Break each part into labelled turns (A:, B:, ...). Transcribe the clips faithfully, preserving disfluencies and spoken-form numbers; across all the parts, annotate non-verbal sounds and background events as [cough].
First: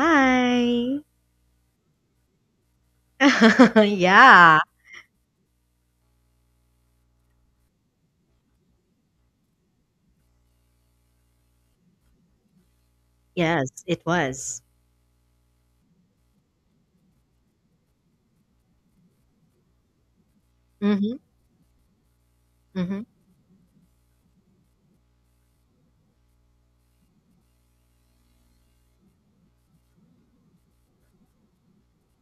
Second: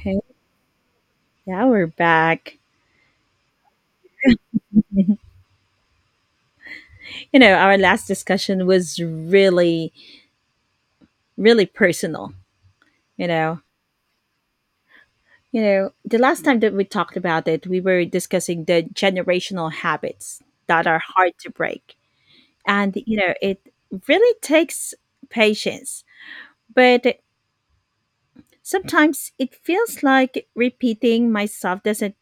A: Okay, now we're back.
B: [laughs] Yeah.
A: [laughs] You know, our last discussion was really, really personal. You know,
B: Yes, it was.
A: you know, the last time that we talked about it, we were discussing the generational habits that are
B: Mhm,
A: hard to break, and
B: mhm,
A: you know, it really takes patience. But sometimes it feels like repeating myself doesn't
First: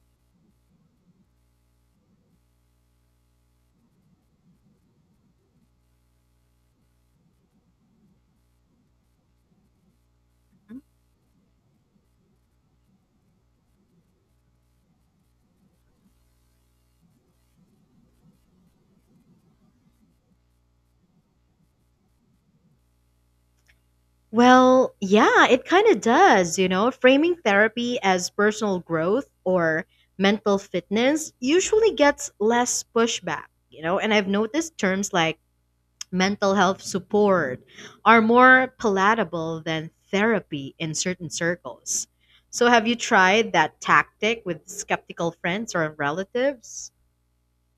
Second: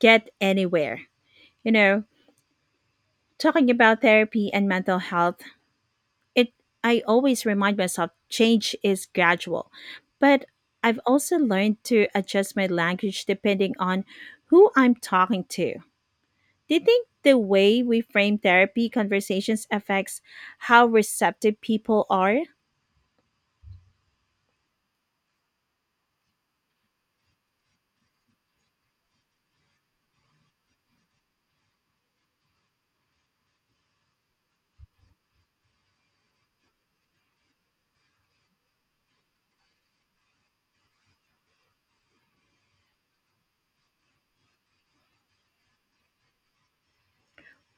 A: get anywhere. You know, talking about therapy and mental health it I always remind myself change is gradual. But
B: mhm.
A: I've also learned to adjust my language depending on who I'm talking to. Do you think the way we frame therapy conversations affects how receptive people are?
B: Well, yeah, it kinda does, you know? Framing therapy as personal growth or mental fitness usually gets less pushback, you know? And I've noticed terms like mental health support are more palatable than therapy in certain circles. So have you tried that tactic with skeptical friends or relatives?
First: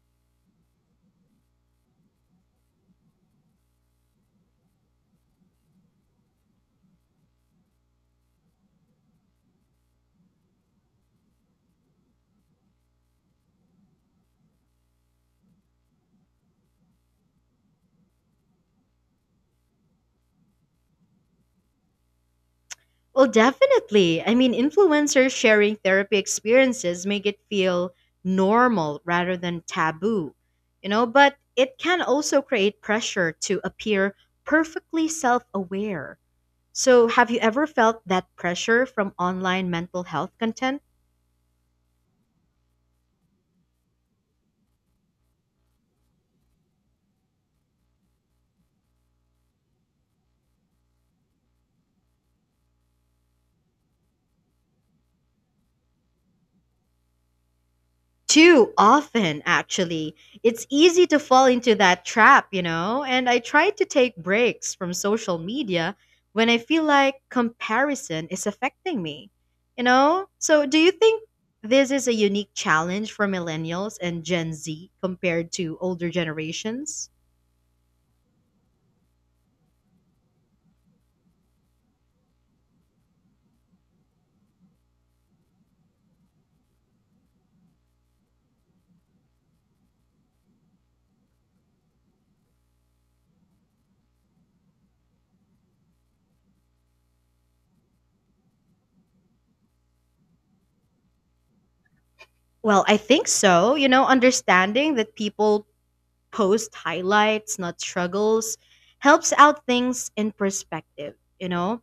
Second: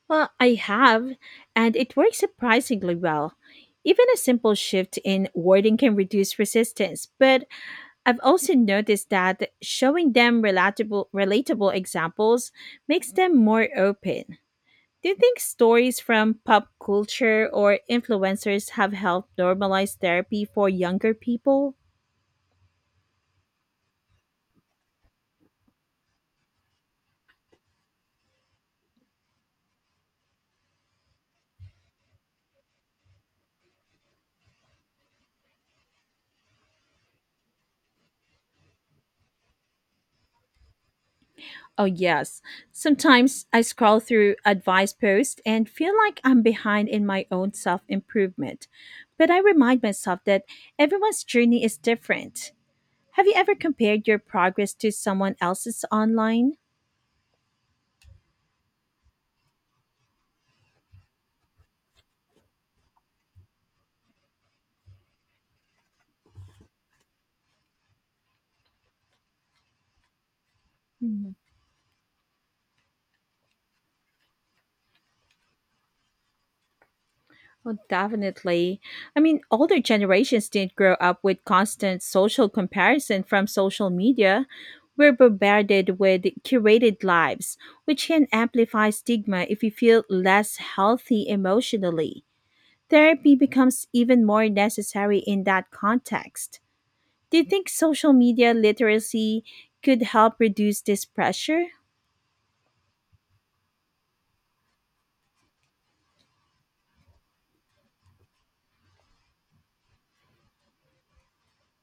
A: Well, I have, and it works surprisingly well. Even a simple shift in wording can reduce resistance, but I've also noticed that showing them relatable, relatable examples makes them more open. Do you think stories from pop culture or influencers have helped normalize therapy for younger people?
B: Well, definitely. I mean, influencers sharing therapy experiences make it feel normal rather than taboo, you know, but it can also create pressure to appear perfectly self aware. So, have you ever felt that pressure from online mental health content?
A: Oh, yes. Sometimes I scroll through advice posts and feel like I'm behind in my own self improvement. But I remind myself that everyone's journey is different. Have you ever compared your progress to someone else's online?
B: Too often, actually. It's easy to fall into that trap, you know? And I try to take breaks from social media when I feel like comparison is affecting me, you know? So, do you think this is a unique challenge for millennials and Gen Z compared to older generations?
A: Oh, definitely. I mean, older generations didn't grow up with constant social comparison from social media. We're bombarded with curated lives, which can amplify stigma if we feel less healthy emotionally. Therapy becomes even more necessary in that context. Do you think social media literacy could help reduce this pressure?
B: Well, I think so. You know, understanding that people post highlights, not struggles, helps out things in perspective, you know?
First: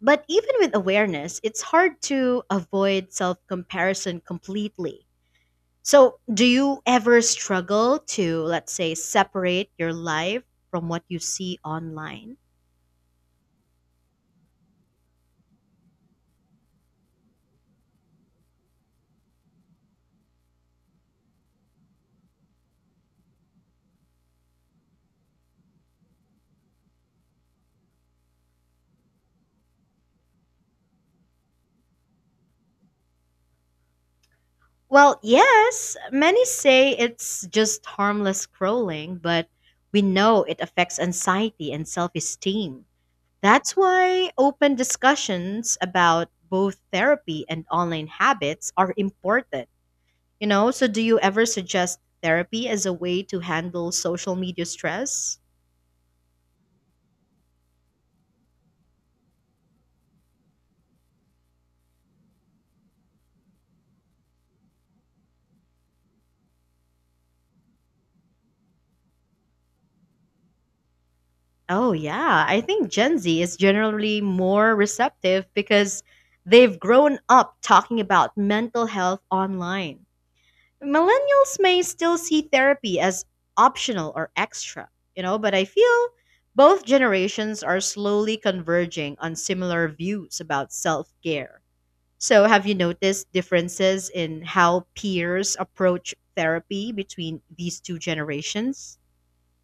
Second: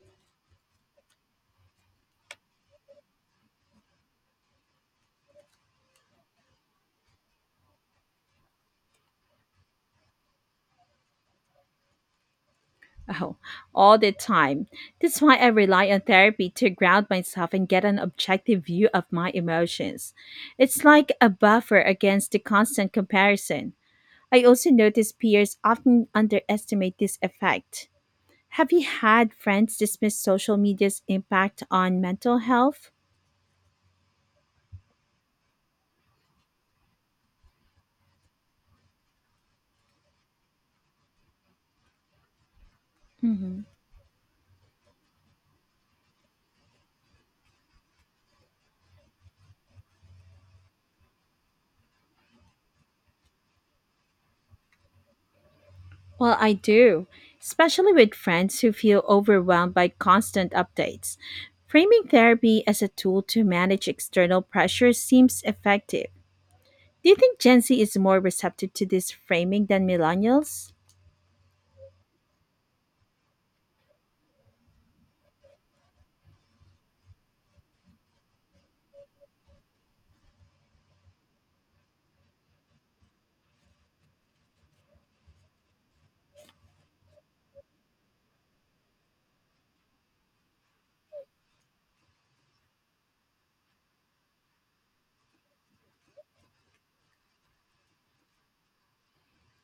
B: But even with awareness, it's hard to avoid self comparison completely. So, do you ever struggle to, let's say, separate your life from what you see online?
A: Oh, all the time. That's why I rely on therapy to ground myself and get an objective view of my emotions. It's like a buffer against the constant comparison. I also notice peers often underestimate this effect. Have you had friends dismiss social media's impact on mental health?
B: Well, yes, many say it's just harmless scrolling, but we know it affects anxiety and self esteem.
A: Mhm.
B: That's why open discussions about both therapy and online habits are important. You know, so do you ever suggest therapy as a way to handle social media stress?
A: Well, I do, especially with friends who feel overwhelmed by constant updates. Framing therapy as a tool to manage external pressure seems effective. Do you think Gen Z is more receptive to this framing than millennials?
B: Oh, yeah. I think Gen Z is generally more receptive because they've grown up talking about mental health online. Millennials may still see therapy as optional or extra, you know, but I feel both generations are slowly converging on similar views about self care. So, have you noticed differences in how peers approach therapy between these two generations?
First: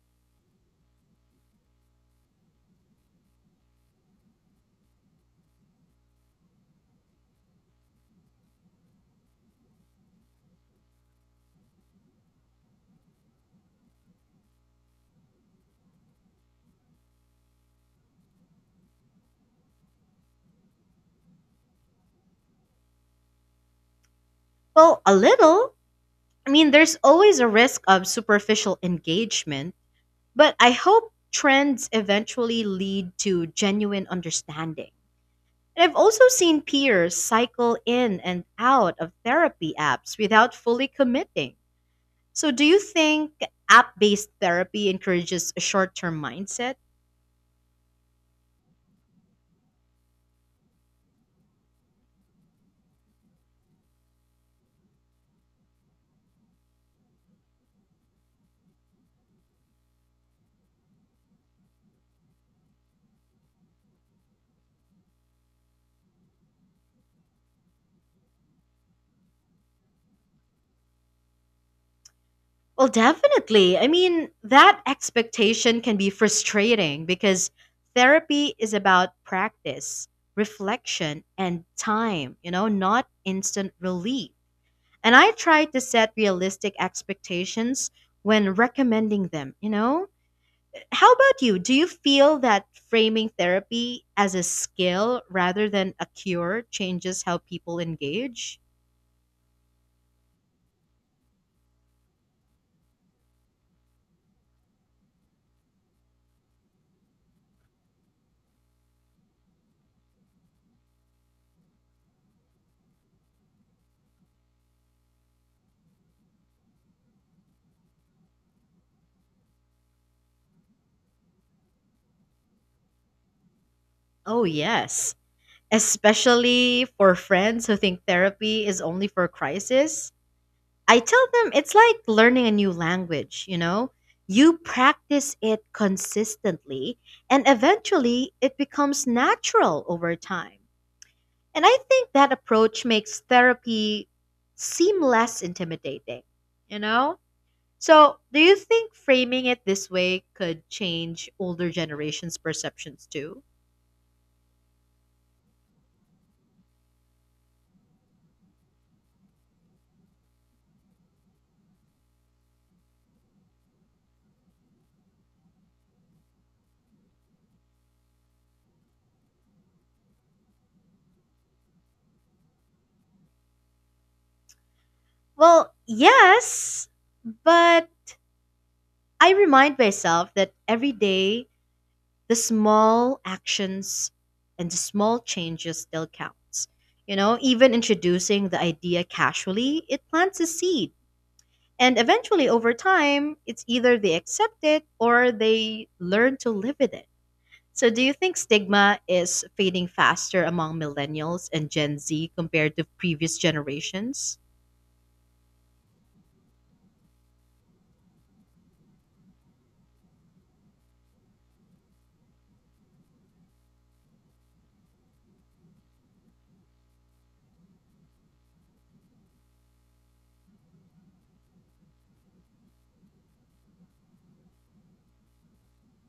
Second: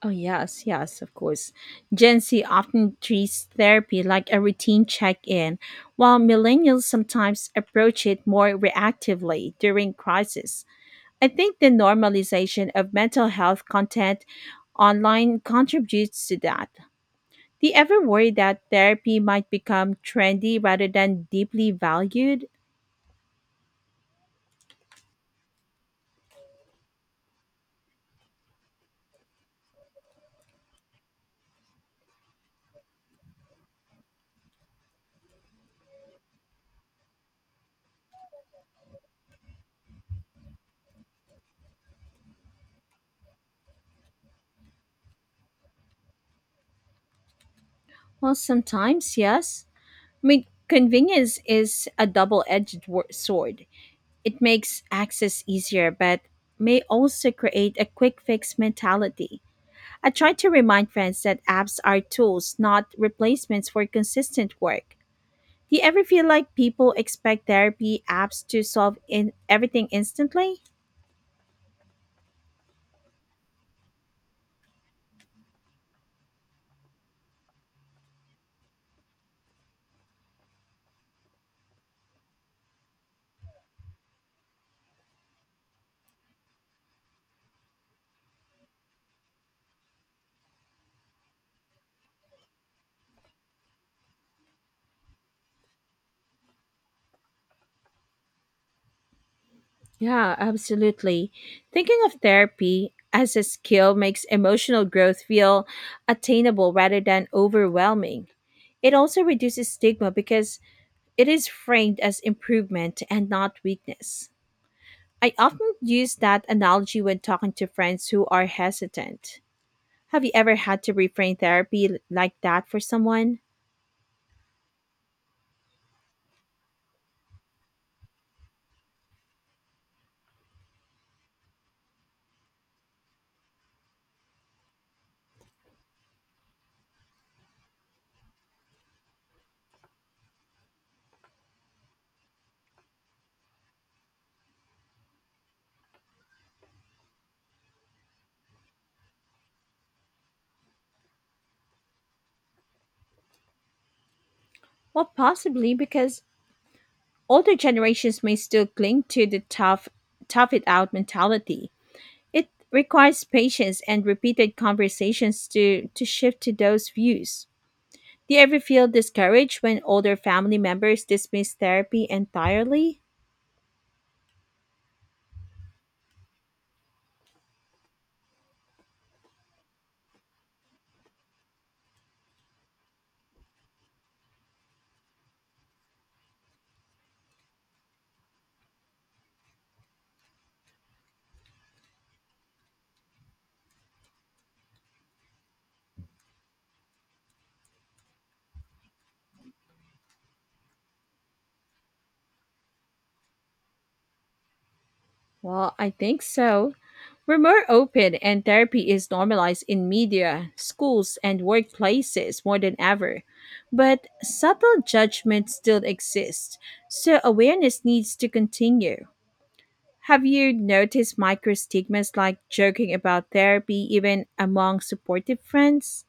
A: Oh, yes, yes, of course. Gen Z often treats therapy like a routine check in, while millennials sometimes approach it more reactively during crisis. I think the normalization of mental health content online contributes to that. Do you ever worry that therapy might become trendy rather than deeply valued?
B: Well, a little. I mean, there's always a risk of superficial engagement, but I hope trends eventually lead to genuine understanding. And I've also seen peers cycle in and out of therapy apps without fully committing. So, do you think app based therapy encourages a short term mindset?
A: Well, sometimes, yes. I mean, convenience is a double edged sword. It makes access easier, but may also create a quick fix mentality. I try to remind friends that apps are tools, not replacements for consistent work. Do you ever feel like people expect therapy apps to solve in everything instantly?
B: Well, definitely. I mean, that expectation can be frustrating because therapy is about practice, reflection, and time, you know, not instant relief. And I try to set realistic expectations when recommending them, you know? How about you? Do you feel that framing therapy as a skill rather than a cure changes how people engage?
A: Yeah, absolutely. Thinking of therapy as a skill makes emotional growth feel attainable rather than overwhelming. It also reduces stigma because it is framed as improvement and not weakness. I often use that analogy when talking to friends who are hesitant. Have you ever had to reframe therapy like that for someone?
B: Oh, yes, especially for friends who think therapy is only for crisis. I tell them it's like learning a new language, you know? You practice it consistently, and eventually it becomes natural over time. And I think that approach makes therapy seem less intimidating, you know? So, do you think framing it this way could change older generations' perceptions too?
A: Well, possibly because older generations may still cling to the tough, tough it out mentality. It requires patience and repeated conversations to, to shift to those views. Do you ever feel discouraged when older family members dismiss therapy entirely?
B: Well, yes, but I remind myself that every day the small actions and the small changes still counts. You know, even introducing the idea casually, it plants a seed. And eventually over time, it's either they accept it or they learn to live with it. So do you think stigma is fading faster among millennials and Gen Z compared to previous generations?
A: Well, I think so. We're more open, and therapy is normalized in media, schools, and workplaces more than ever. But subtle judgment still exists, so awareness needs to continue. Have you noticed micro stigmas like joking about therapy even among supportive friends?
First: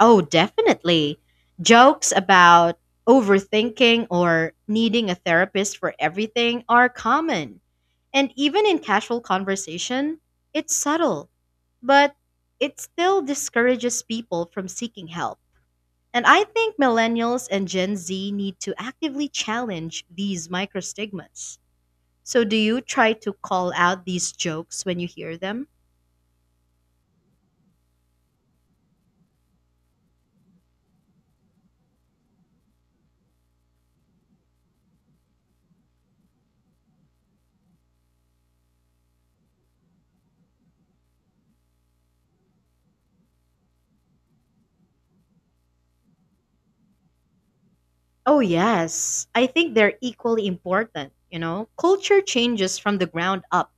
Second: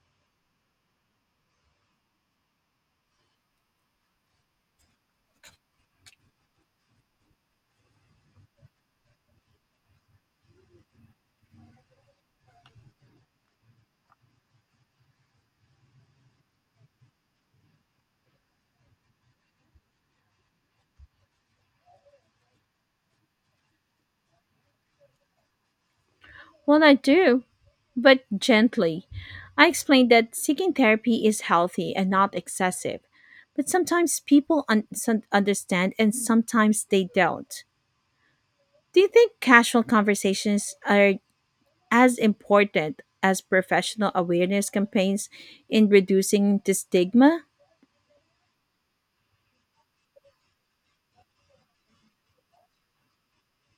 B: Oh, definitely. Jokes about overthinking or needing a therapist for everything are common. And even in casual conversation, it's subtle, but it still discourages people from seeking help. And I think millennials and Gen Z need to actively challenge these microstigmas. So, do you try to call out these jokes when you hear them?
A: Well, I do, but gently. I explained that seeking therapy is healthy and not excessive, but sometimes people un- sun- understand and sometimes they don't. Do you think casual conversations are as important as professional awareness campaigns in reducing the stigma?
B: Oh, yes. I think they're equally important. You know, culture changes from the ground up,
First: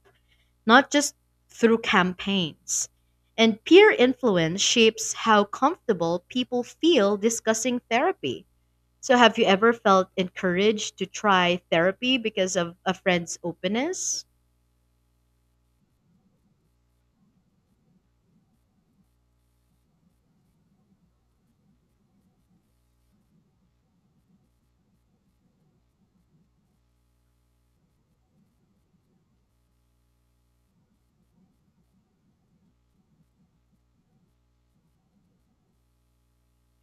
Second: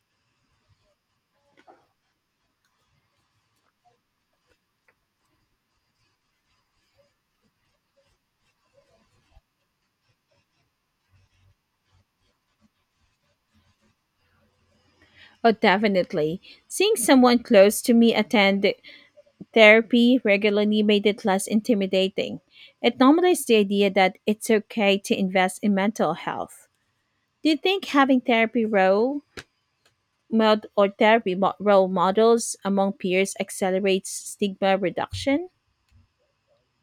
B: not just through campaigns. And peer influence shapes how comfortable people feel discussing therapy. So, have you ever felt encouraged to try therapy because of a friend's openness?
A: Oh, definitely. Seeing someone close to me attend therapy regularly made it less intimidating. It normalized the idea that it's okay to invest in mental health. Do you think having therapy role mod- or therapy mo- role models among peers accelerates stigma reduction?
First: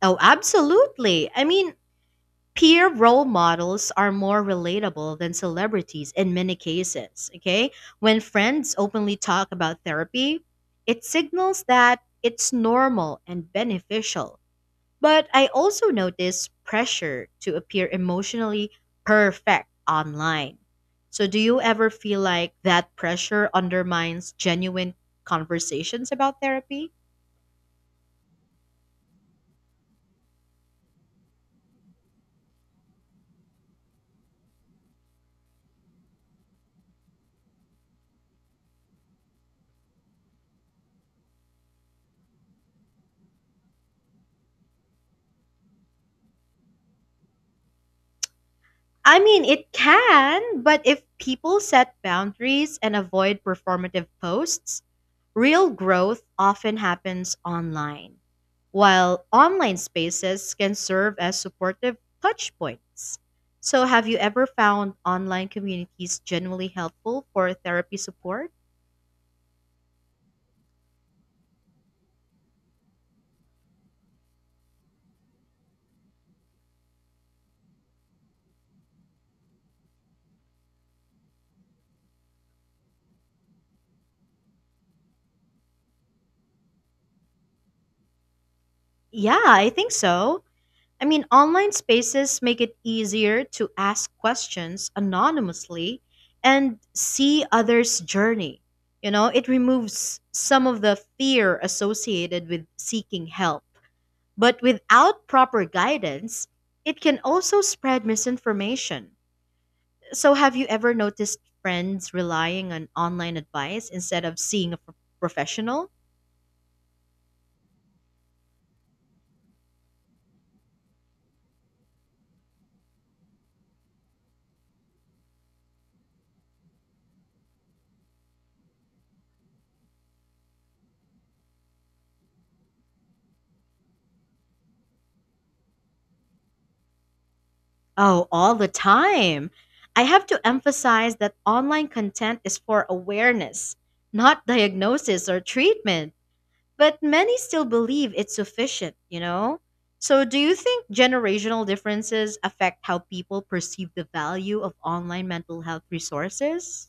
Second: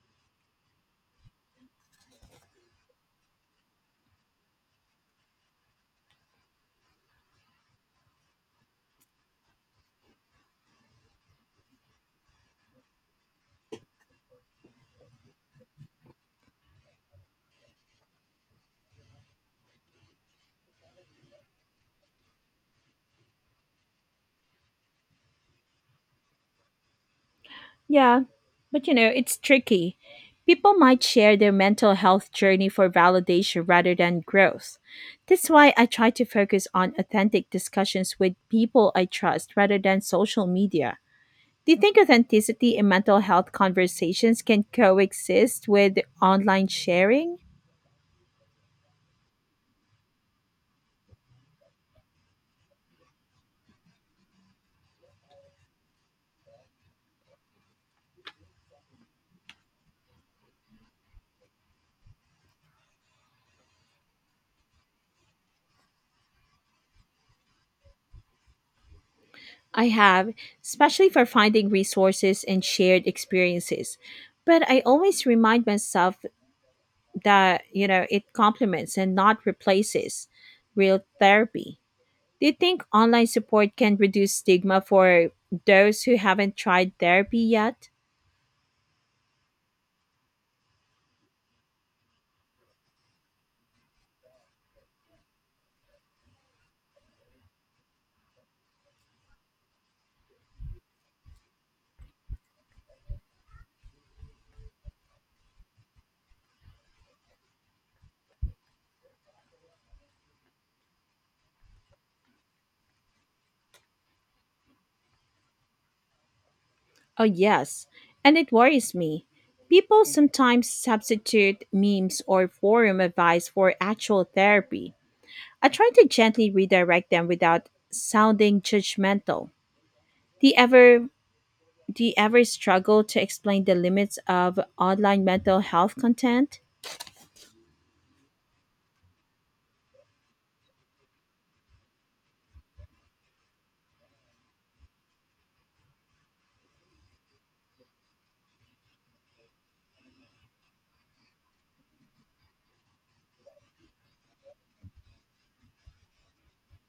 B: Oh, absolutely. I mean, peer role models are more relatable than celebrities in many cases. Okay. When friends openly talk about therapy, it signals that it's normal and beneficial. But I also notice pressure to appear emotionally perfect online. So, do you ever feel like that pressure undermines genuine conversations about therapy?
A: Yeah, but you know, it's tricky. People might share their mental health journey for validation rather than growth. That's why I try to focus on authentic discussions with people I trust rather than social media. Do you think authenticity in mental health conversations can coexist with online sharing?
B: I mean, it can, but if people set boundaries and avoid performative posts, real growth often happens online, while online spaces can serve as supportive touch points. So, have you ever found online communities generally helpful for therapy support?
A: I have, especially for finding resources and shared experiences. But I always remind myself that, you know, it complements and not replaces real therapy. Do you think online support can reduce stigma for those who haven't tried therapy yet?
B: Yeah, I think so. I mean, online spaces make it easier to ask questions anonymously and see others' journey. You know, it removes some of the fear associated with seeking help. But without proper guidance, it can also spread misinformation. So, have you ever noticed friends relying on online advice instead of seeing a pro- professional?
A: Oh, yes, and it worries me. People sometimes substitute memes or forum advice for actual therapy. I try to gently redirect them without sounding judgmental. Do you ever do you ever struggle to explain the limits of online mental health content?
B: Oh, all the time. I have to emphasize that online content is for awareness, not diagnosis or treatment. But many still believe it's sufficient, you know? So, do you think generational differences affect how people perceive the value of online mental health resources?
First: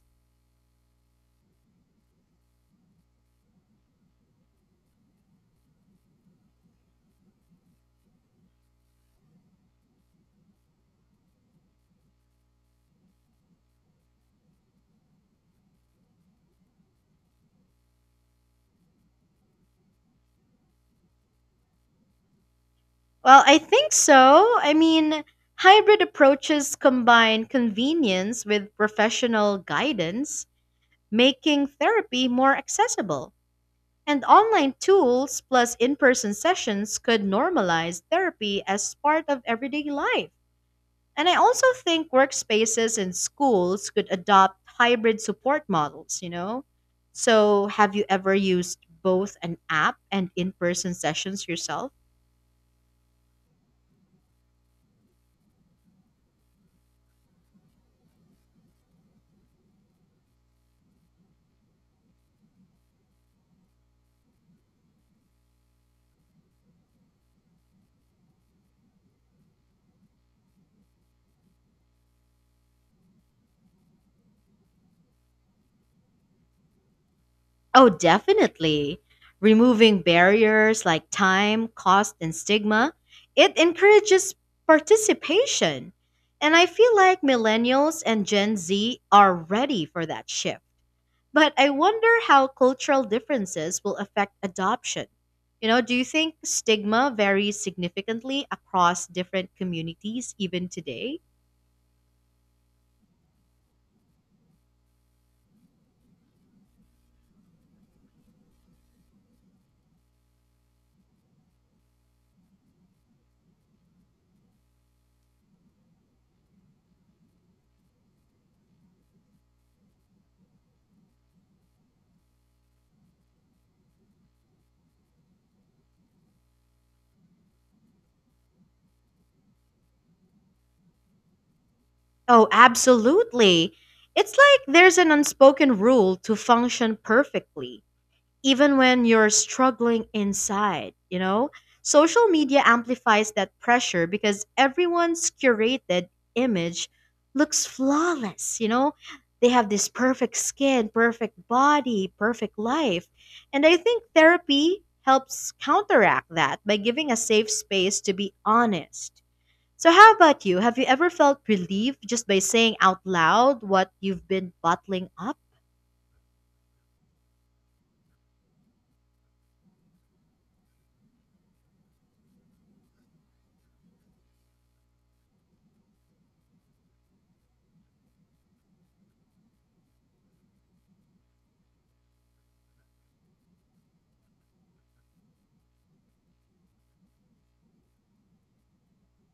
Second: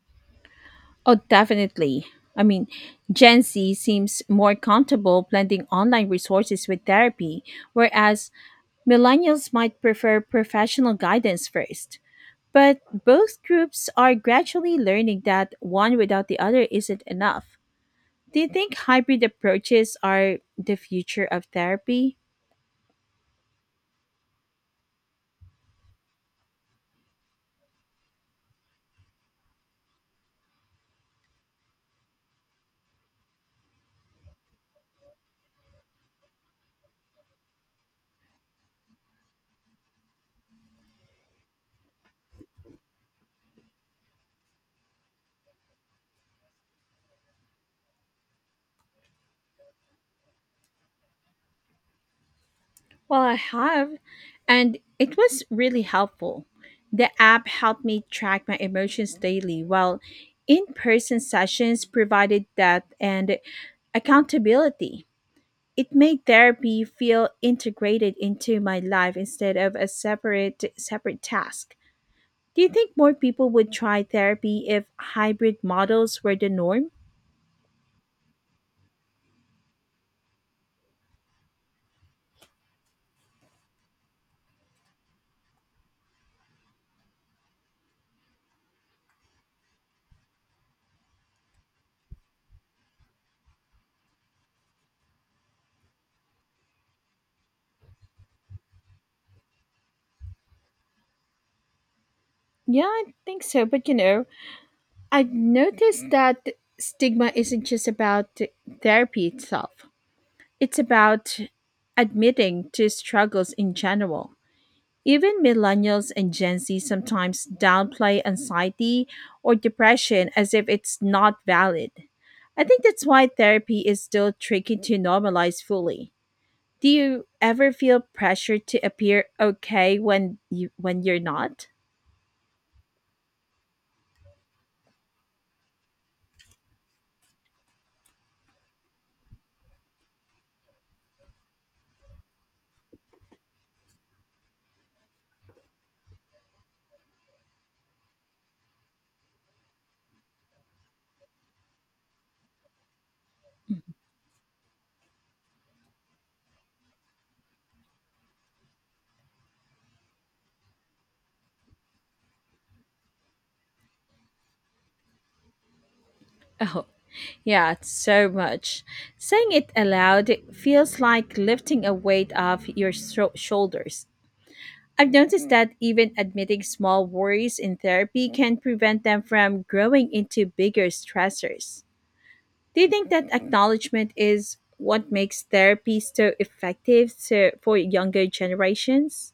A: Oh, definitely. I mean, Gen Z seems more comfortable blending online resources with therapy, whereas millennials might prefer professional guidance first. But both groups are gradually learning that one without the other isn't enough. Do you think hybrid approaches are the future of therapy?
B: Well, I think so. I mean, hybrid approaches combine convenience with professional guidance, making therapy more accessible. And online tools plus in person sessions could normalize therapy as part of everyday life. And I also think workspaces and schools could adopt hybrid support models, you know? So, have you ever used both an app and in person sessions yourself?
A: Well, I have, and it was really helpful. The app helped me track my emotions daily, while in person sessions provided depth and accountability. It made therapy feel integrated into my life instead of a separate separate task. Do you think more people would try therapy if hybrid models were the norm?
B: Oh, definitely. Removing barriers like time, cost, and stigma, it encourages participation. And I feel like millennials and Gen Z are ready for that shift. But I wonder how cultural differences will affect adoption. You know, do you think stigma varies significantly across different communities even today?
A: Yeah, I think so. But you know, I've noticed that stigma isn't just about therapy itself, it's about admitting to struggles in general. Even millennials and Gen Z sometimes downplay anxiety or depression as if it's not valid. I think that's why therapy is still tricky to normalize fully. Do you ever feel pressure to appear okay when you when you're not?
B: Oh, absolutely. It's like there's an unspoken rule to function perfectly even when you're struggling inside, you know? Social media amplifies that pressure because everyone's curated image looks flawless, you know? They have this perfect skin, perfect body, perfect life. And I think therapy helps counteract that by giving a safe space to be honest. So, how about you? Have you ever felt relieved just by saying out loud what you've been bottling up?
A: Oh, yeah, so much. Saying it aloud feels like lifting a weight off your sho- shoulders. I've noticed Mm. that even admitting small worries in therapy can prevent them from growing into bigger stressors. Do you think that acknowledgement is what makes therapy so effective so for younger generations?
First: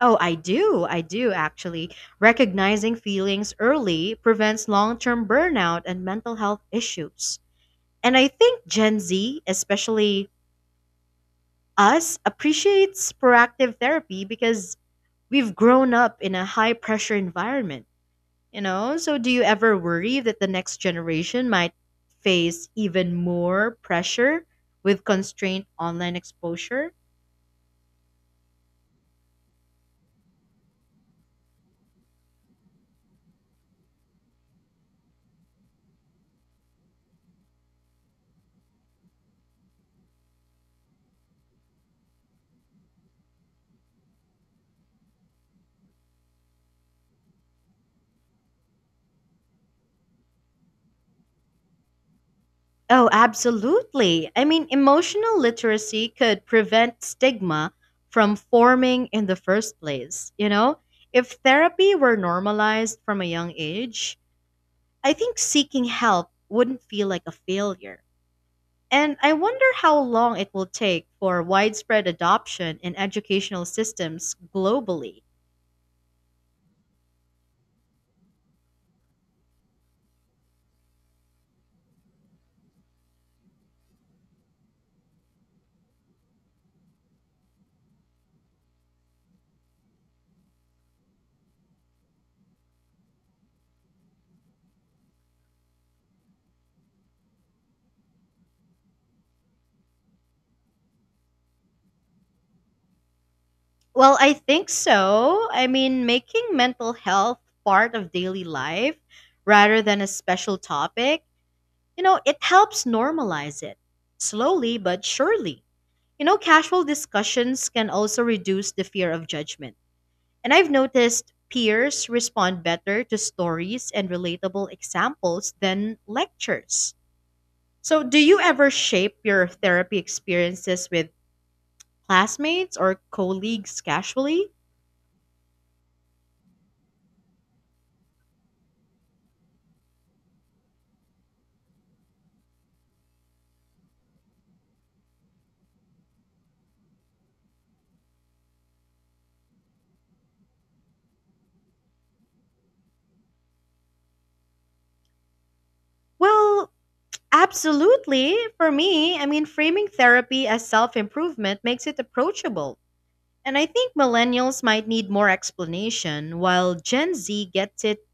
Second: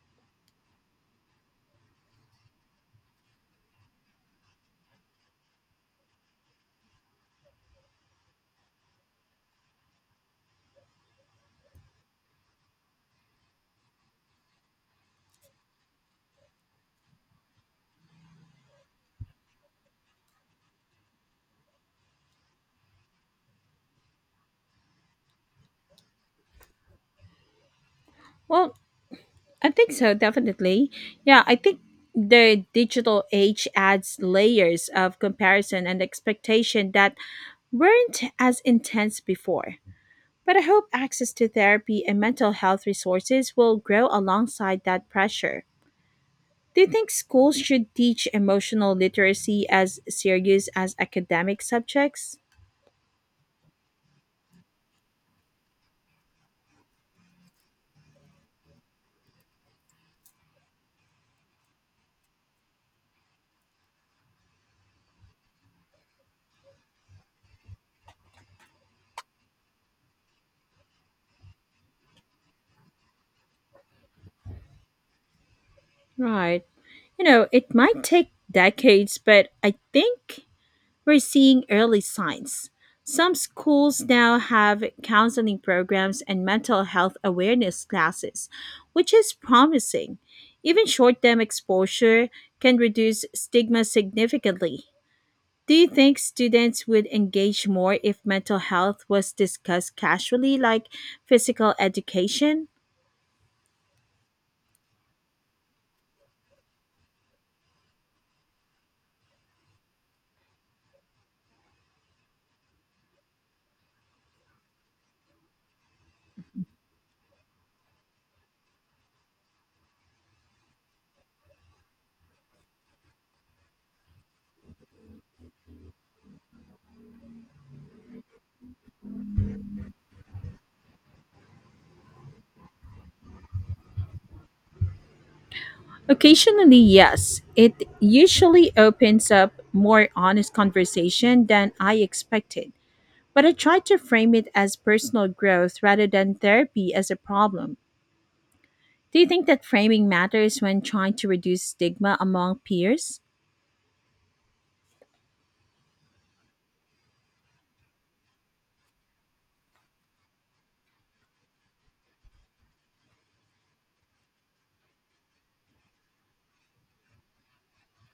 B: Oh, I do. I do actually. Recognizing feelings early prevents long term burnout and mental health issues. And I think Gen Z, especially us, appreciates proactive therapy because we've grown up in a high pressure environment, you know? So, do you ever worry that the next generation might face even more pressure with constrained online exposure?
A: Well, I think so, definitely. Yeah, I think the digital age adds layers of comparison and expectation that weren't as intense before. But I hope access to therapy and mental health resources will grow alongside that pressure. Do you think schools should teach emotional literacy as serious as academic subjects?
B: Oh, absolutely. I mean, emotional literacy could prevent stigma from forming in the first place. You know, if therapy were normalized from a young age, I think seeking help wouldn't feel like a failure. And I wonder how long it will take for widespread adoption in educational systems globally.
A: Right. You know, it might take decades, but I think we're seeing early signs. Some schools now have counseling programs and mental health awareness classes, which is promising. Even short term exposure can reduce stigma significantly. Do you think students would engage more if mental health was discussed casually, like physical education?
B: Well, I think so. I mean, making mental health part of daily life rather than a special topic. You know, it helps normalize it slowly but surely. You know, casual discussions can also reduce the fear of judgment. And I've noticed peers respond better to stories and relatable examples than lectures. So, do you ever shape your therapy experiences with classmates or colleagues casually?
A: Occasionally, yes. It usually opens up more honest conversation than I expected. But I tried to frame it as personal growth rather than therapy as a problem. Do you think that framing matters when trying to reduce stigma among peers?
B: Well, absolutely. For me, I mean, framing therapy as self improvement makes it approachable. And I think millennials might need more explanation while Gen Z gets it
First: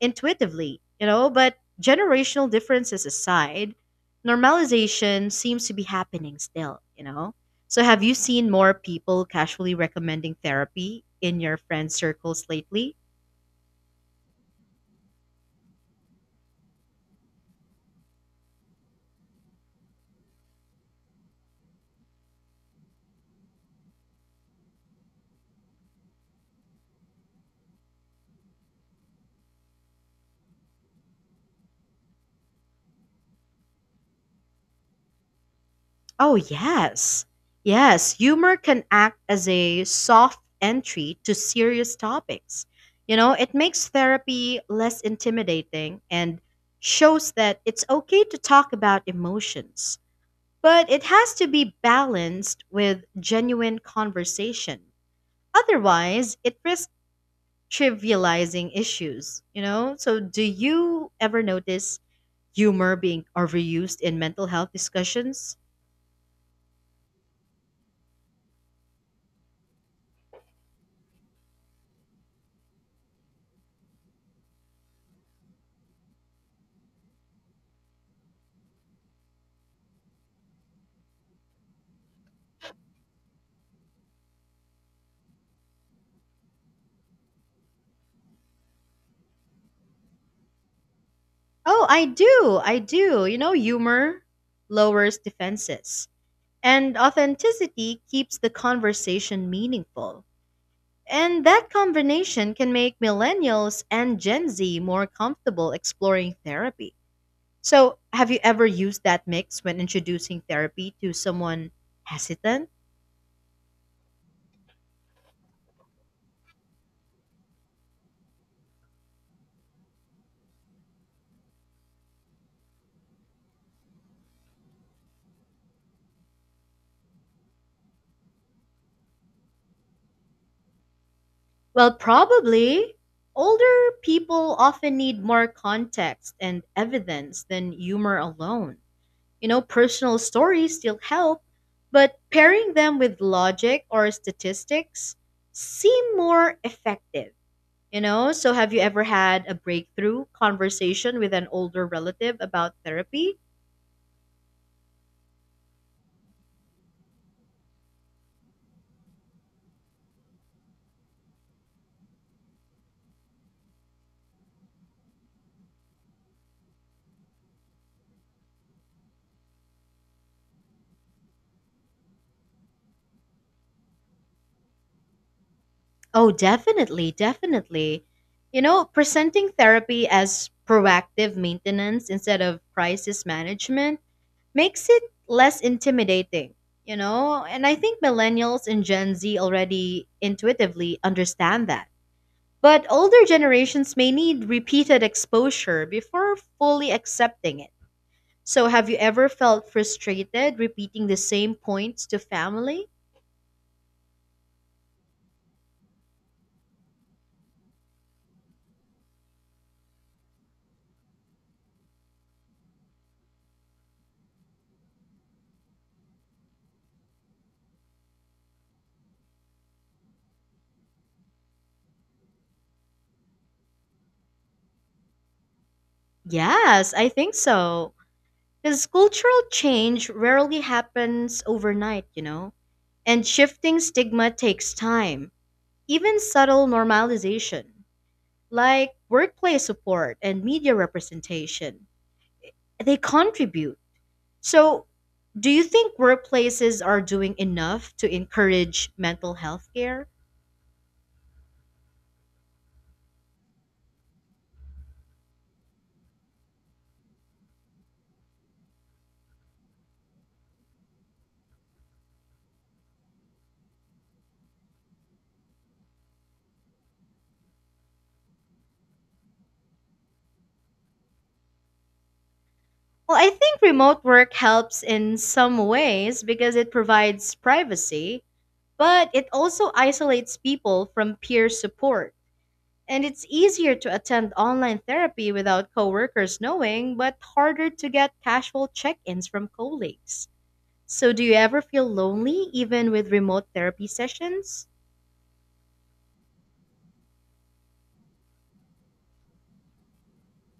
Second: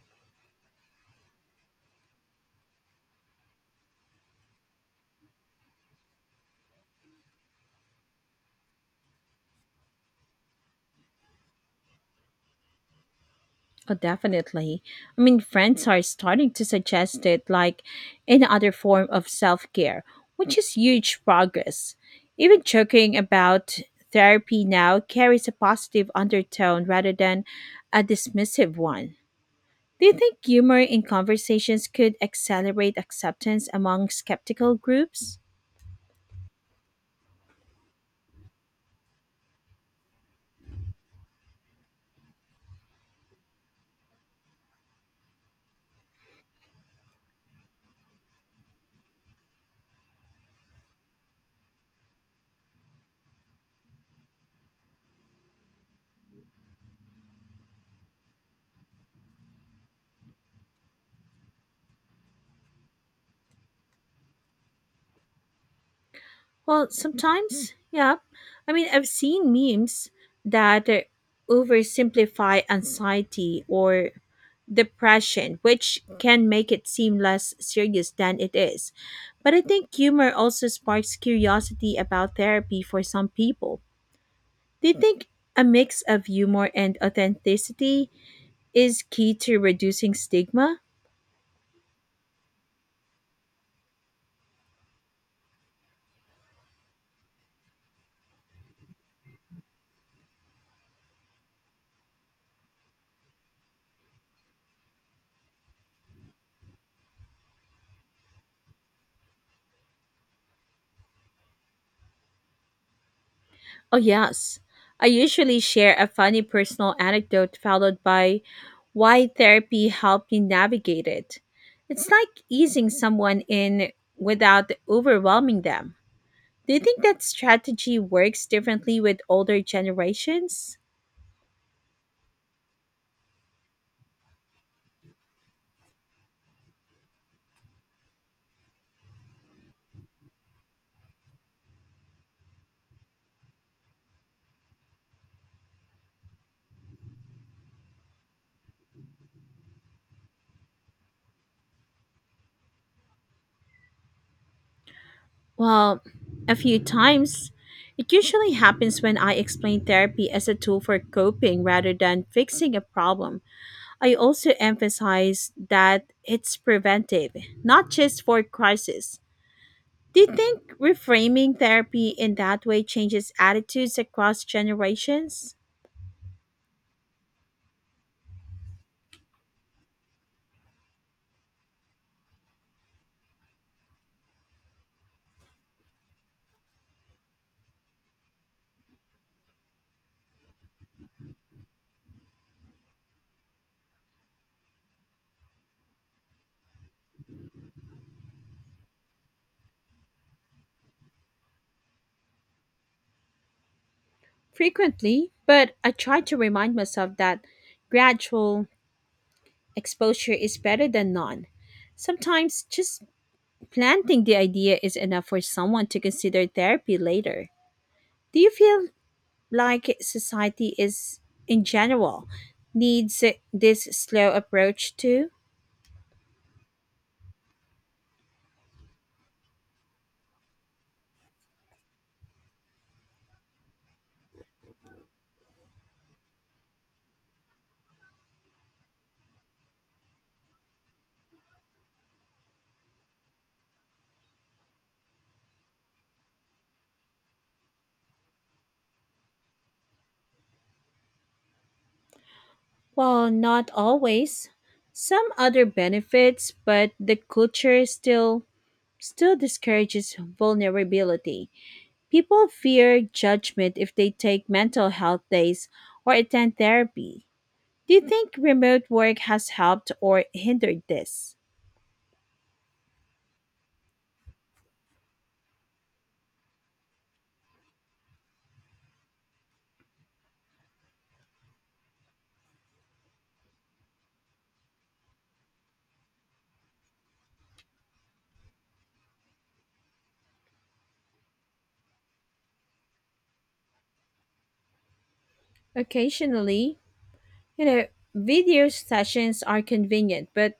B: intuitively, you know, but generational differences aside, normalization seems to be happening still, you know. So have you seen more people casually recommending therapy in your friend circles lately?
A: Oh, definitely. I mean, friends are starting to suggest it like any other form of self care, which is huge progress. Even joking about therapy now carries a positive undertone rather than a dismissive one. Do you think humor in conversations could accelerate acceptance among skeptical groups?
B: Oh, yes. Yes, humor can act as a soft entry to serious topics. You know, it makes therapy less intimidating and shows that it's okay to talk about emotions. But it has to be balanced with genuine conversation. Otherwise, it risks trivializing issues, you know? So, do you ever notice humor being overused in mental health discussions?
A: Well, sometimes, yeah. I mean, I've seen memes that uh, oversimplify anxiety or depression, which can make it seem less serious than it is. But I think humor also sparks curiosity about therapy for some people. Do you think a mix of humor and authenticity is key to reducing stigma?
B: Oh, I do. I do. You know, humor lowers defenses, and authenticity keeps the conversation meaningful. And that combination can make millennials and Gen Z more comfortable exploring therapy. So, have you ever used that mix when introducing therapy to someone hesitant?
A: Oh, yes. I usually share a funny personal anecdote followed by why therapy helped me navigate it. It's like easing someone in without overwhelming them. Do you think that strategy works differently with older generations?
B: Well, probably. Older people often need more context and evidence than humor alone. You know, personal stories still help, but pairing them with logic or statistics seem more effective. You know, so have you ever had a breakthrough conversation with an older relative about therapy?
A: Well, a few times. It usually happens when I explain therapy as a tool for coping rather than fixing a problem. I also emphasize that it's preventive, not just for crisis. Do you think reframing therapy in that way changes attitudes across generations?
B: Oh, definitely, definitely. You know, presenting therapy as proactive maintenance instead of crisis management makes it less intimidating, you know? And I think millennials and Gen Z already intuitively understand that. But older generations may need repeated exposure before fully accepting it. So, have you ever felt frustrated repeating the same points to family?
A: Frequently, but I try to remind myself that gradual exposure is better than none. Sometimes just planting the idea is enough for someone to consider therapy later. Do you feel like society is, in general, needs this slow approach too?
B: Yes, I think so. Because cultural change rarely happens overnight, you know? And shifting stigma takes time, even subtle normalization, like workplace support and media representation. They contribute. So, do you think workplaces are doing enough to encourage mental health care?
A: Well, not always. Some other benefits, but the culture still still discourages vulnerability. People fear judgment if they take mental health days or attend therapy. Do you think remote work has helped or hindered this?
B: Well, I think remote work helps in some ways because it provides privacy, but it also isolates people from peer support. And it's easier to attend online therapy without coworkers knowing, but harder to get casual check ins from colleagues. So, do you ever feel lonely even with remote therapy sessions?
A: Occasionally, you know, video sessions are convenient, but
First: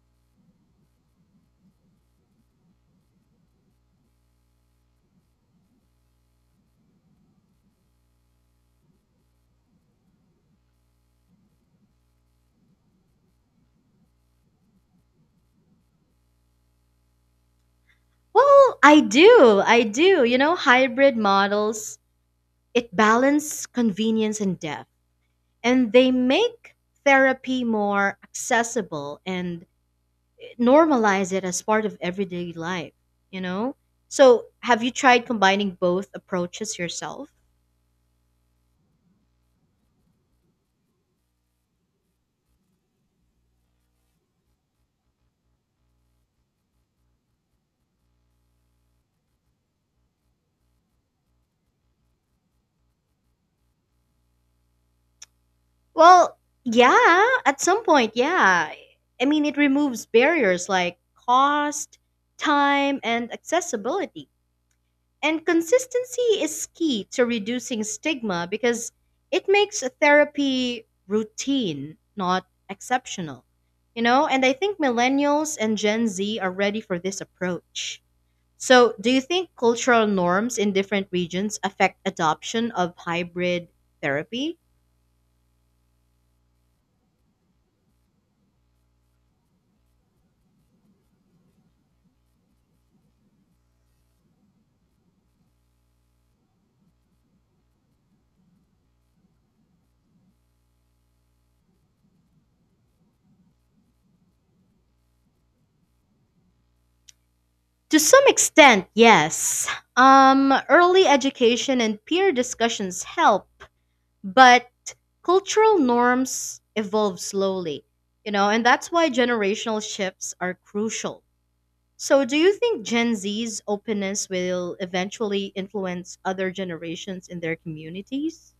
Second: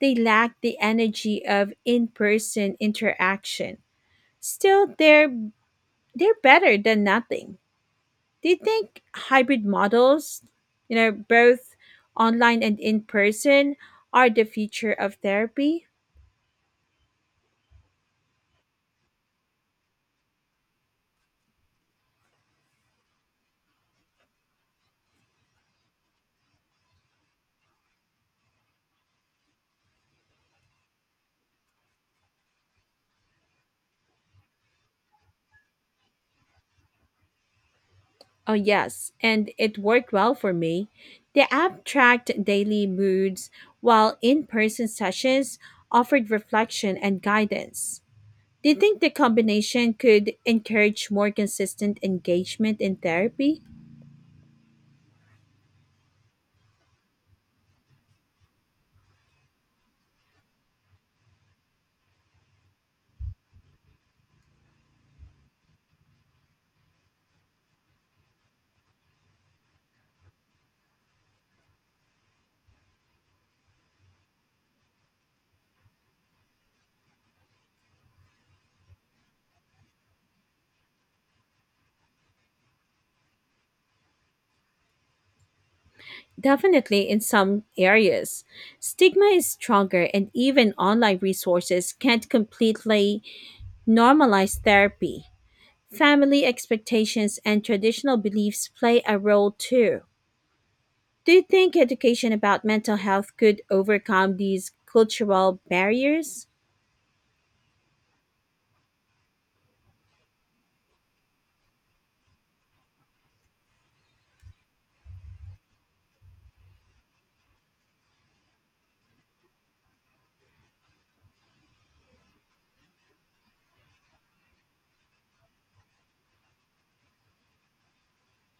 A: they lack the energy of in-person interaction. Still, they're they're better than nothing. Do you think hybrid models, you know, both online and in person, are the future of therapy?
B: Well, I do. I do. You know, hybrid models, it balance convenience and depth, and they make therapy more accessible and normalize it as part of everyday life, you know? So, have you tried combining both approaches yourself?
A: Oh, yes, and it worked well for me. The app tracked daily moods, while in person sessions offered reflection and guidance. Do you think the combination could encourage more consistent engagement in therapy?
B: Well, yeah, at some point, yeah. I mean, it removes barriers like cost, time, and accessibility. And consistency is key to reducing stigma because it makes therapy routine, not exceptional. You know, and I think millennials and Gen Z are ready for this approach. So, do you think cultural norms in different regions affect adoption of hybrid therapy?
A: Definitely in some areas. Stigma is stronger, and even online resources can't completely normalized therapy, family expectations, and traditional beliefs play a role too. Do you think education about mental health could overcome these cultural barriers?
B: To some extent, yes. Um, early education and peer discussions help, but cultural norms evolve slowly, you know, and that's why generational shifts are crucial. So, do you think Gen Z's openness will eventually influence other generations in their communities?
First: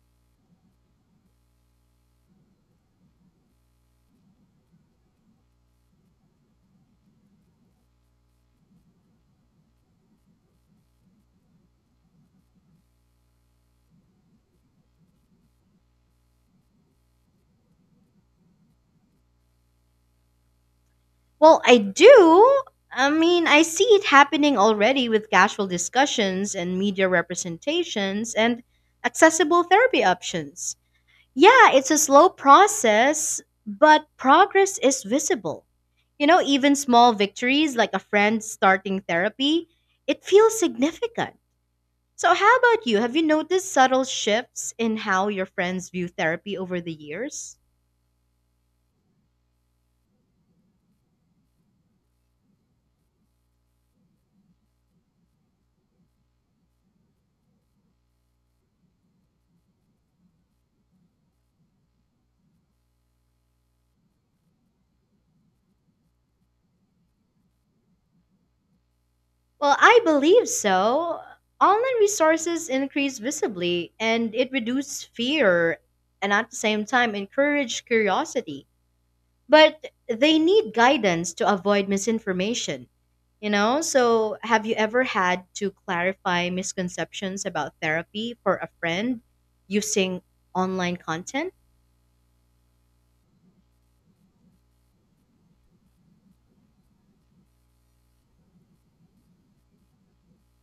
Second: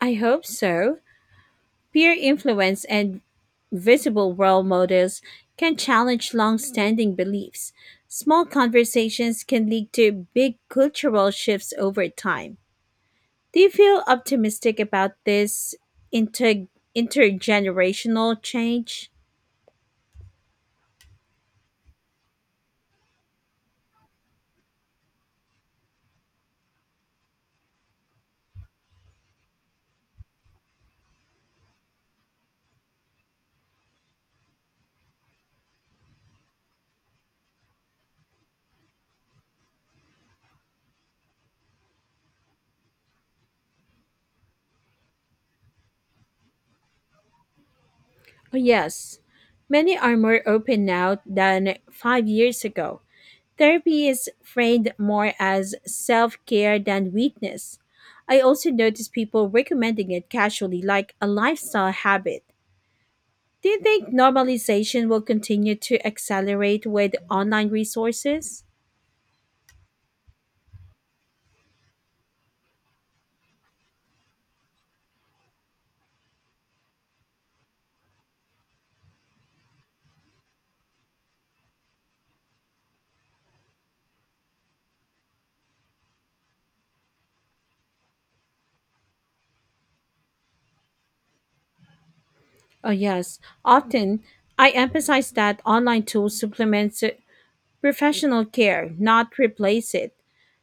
A: I hope so. Peer influence and visible role models can challenge long standing beliefs. Small conversations can lead to big cultural shifts over time. Do you feel optimistic about this inter- intergenerational change?
B: Well, I do. I mean, I see it happening already with casual discussions and media representations and accessible therapy options. Yeah, it's a slow process, but progress is visible. You know, even small victories like a friend starting therapy, it feels significant. So, how about you? Have you noticed subtle shifts in how your friends view therapy over the years?
A: Oh, yes, many are more open now than five years ago. Therapy is framed more as self care than weakness. I also notice people recommending it casually, like a lifestyle habit. Do you think normalization will continue to accelerate with online resources?
B: Well, I believe so. Online resources increase visibly and it reduces fear and at the same time encourage curiosity, but they need guidance to avoid misinformation. You know, so have you ever had to clarify misconceptions about therapy for a friend using online content?
A: Oh, yes. Often, I emphasize that online tools supplement professional care, not replace it.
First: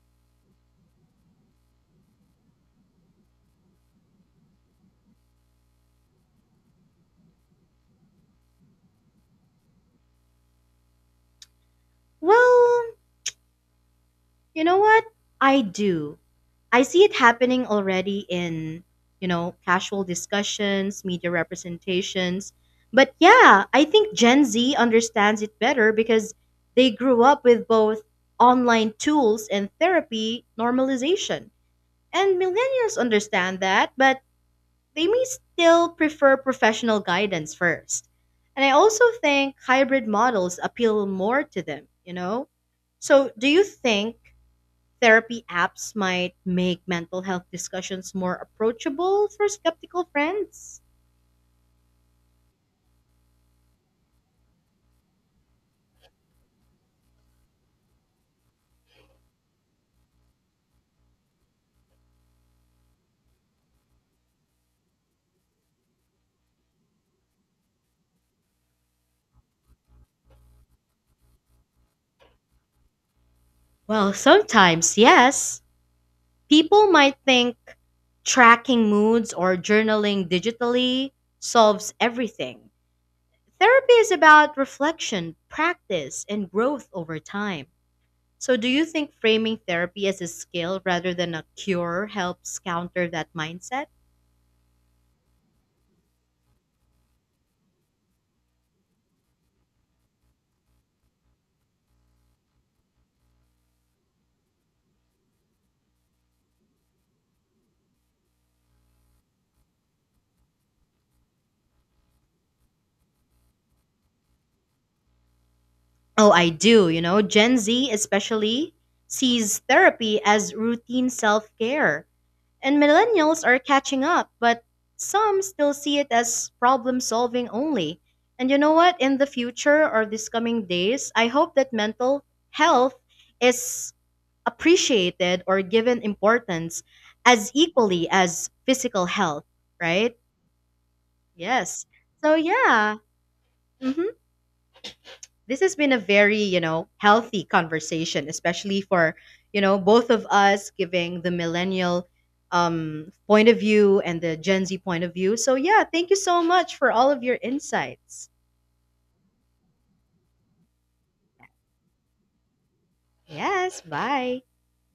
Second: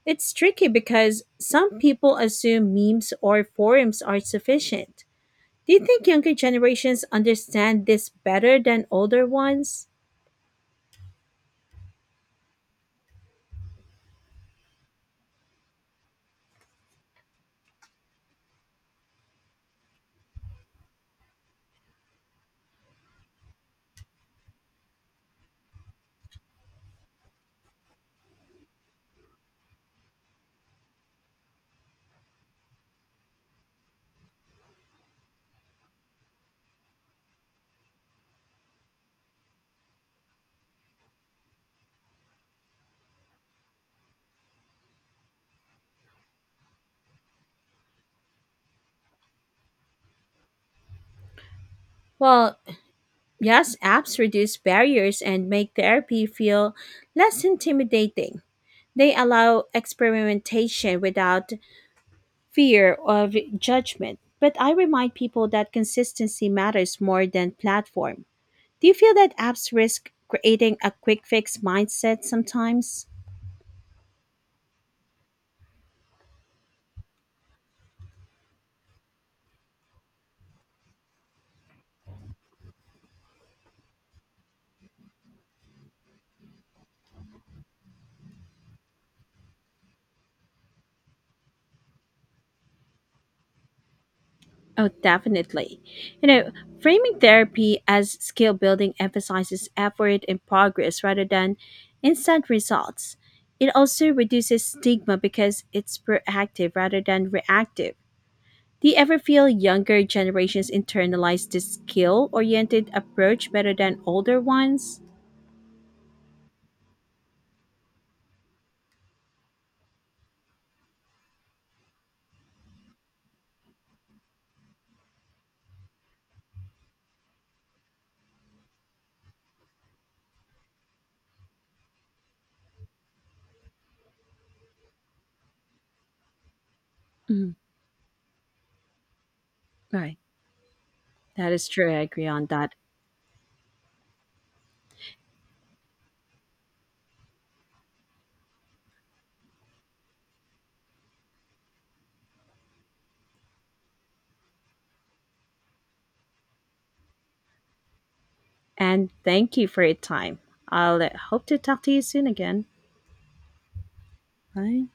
A: It's tricky because some people assume memes or forums are sufficient. Do you think younger generations understand this better than older ones?
B: Well, you know what? I do. I see it happening already in, you know, casual discussions, media representations. But yeah, I think Gen Z understands it better because they grew up with both online tools and therapy normalization. And millennials understand that, but they may still prefer professional guidance first. And I also think hybrid models appeal more to them, you know? So, do you think therapy apps might make mental health discussions more approachable for skeptical friends?
A: Well, yes, apps reduce barriers and make therapy feel less intimidating. They allow experimentation without fear of judgment. But I remind people that consistency matters more than platform. Do you feel that apps risk creating a quick fix mindset sometimes?
B: Well, sometimes, yes. People might think tracking moods or journaling digitally solves everything. Therapy is about reflection, practice, and growth over time. So, do you think framing therapy as a skill rather than a cure helps counter that mindset?
A: Oh, definitely. You know, framing therapy as skill building emphasizes effort and progress rather than instant results. It also reduces stigma because it's proactive rather than reactive. Do you ever feel younger generations internalize this skill oriented approach better than older ones?
B: Oh, I do. You know, Gen Z especially sees therapy as routine self care. And millennials are catching up, but some still see it as problem solving only. And you know what? In the future or these coming days, I hope that mental health is appreciated or given importance as
A: Mm,
B: equally as physical health, right?
A: right. That is
B: Yes.
A: true. I agree
B: So,
A: on that.
B: yeah. hmm This has been a very, you know, healthy conversation, especially for, you know, both of us giving the millennial um, point of view and the Gen Z point of view. So, yeah, thank you so much for all of your insights.
A: And thank you for your time. I'll uh, hope to talk to you soon again.
B: Yes, bye.
A: Bye.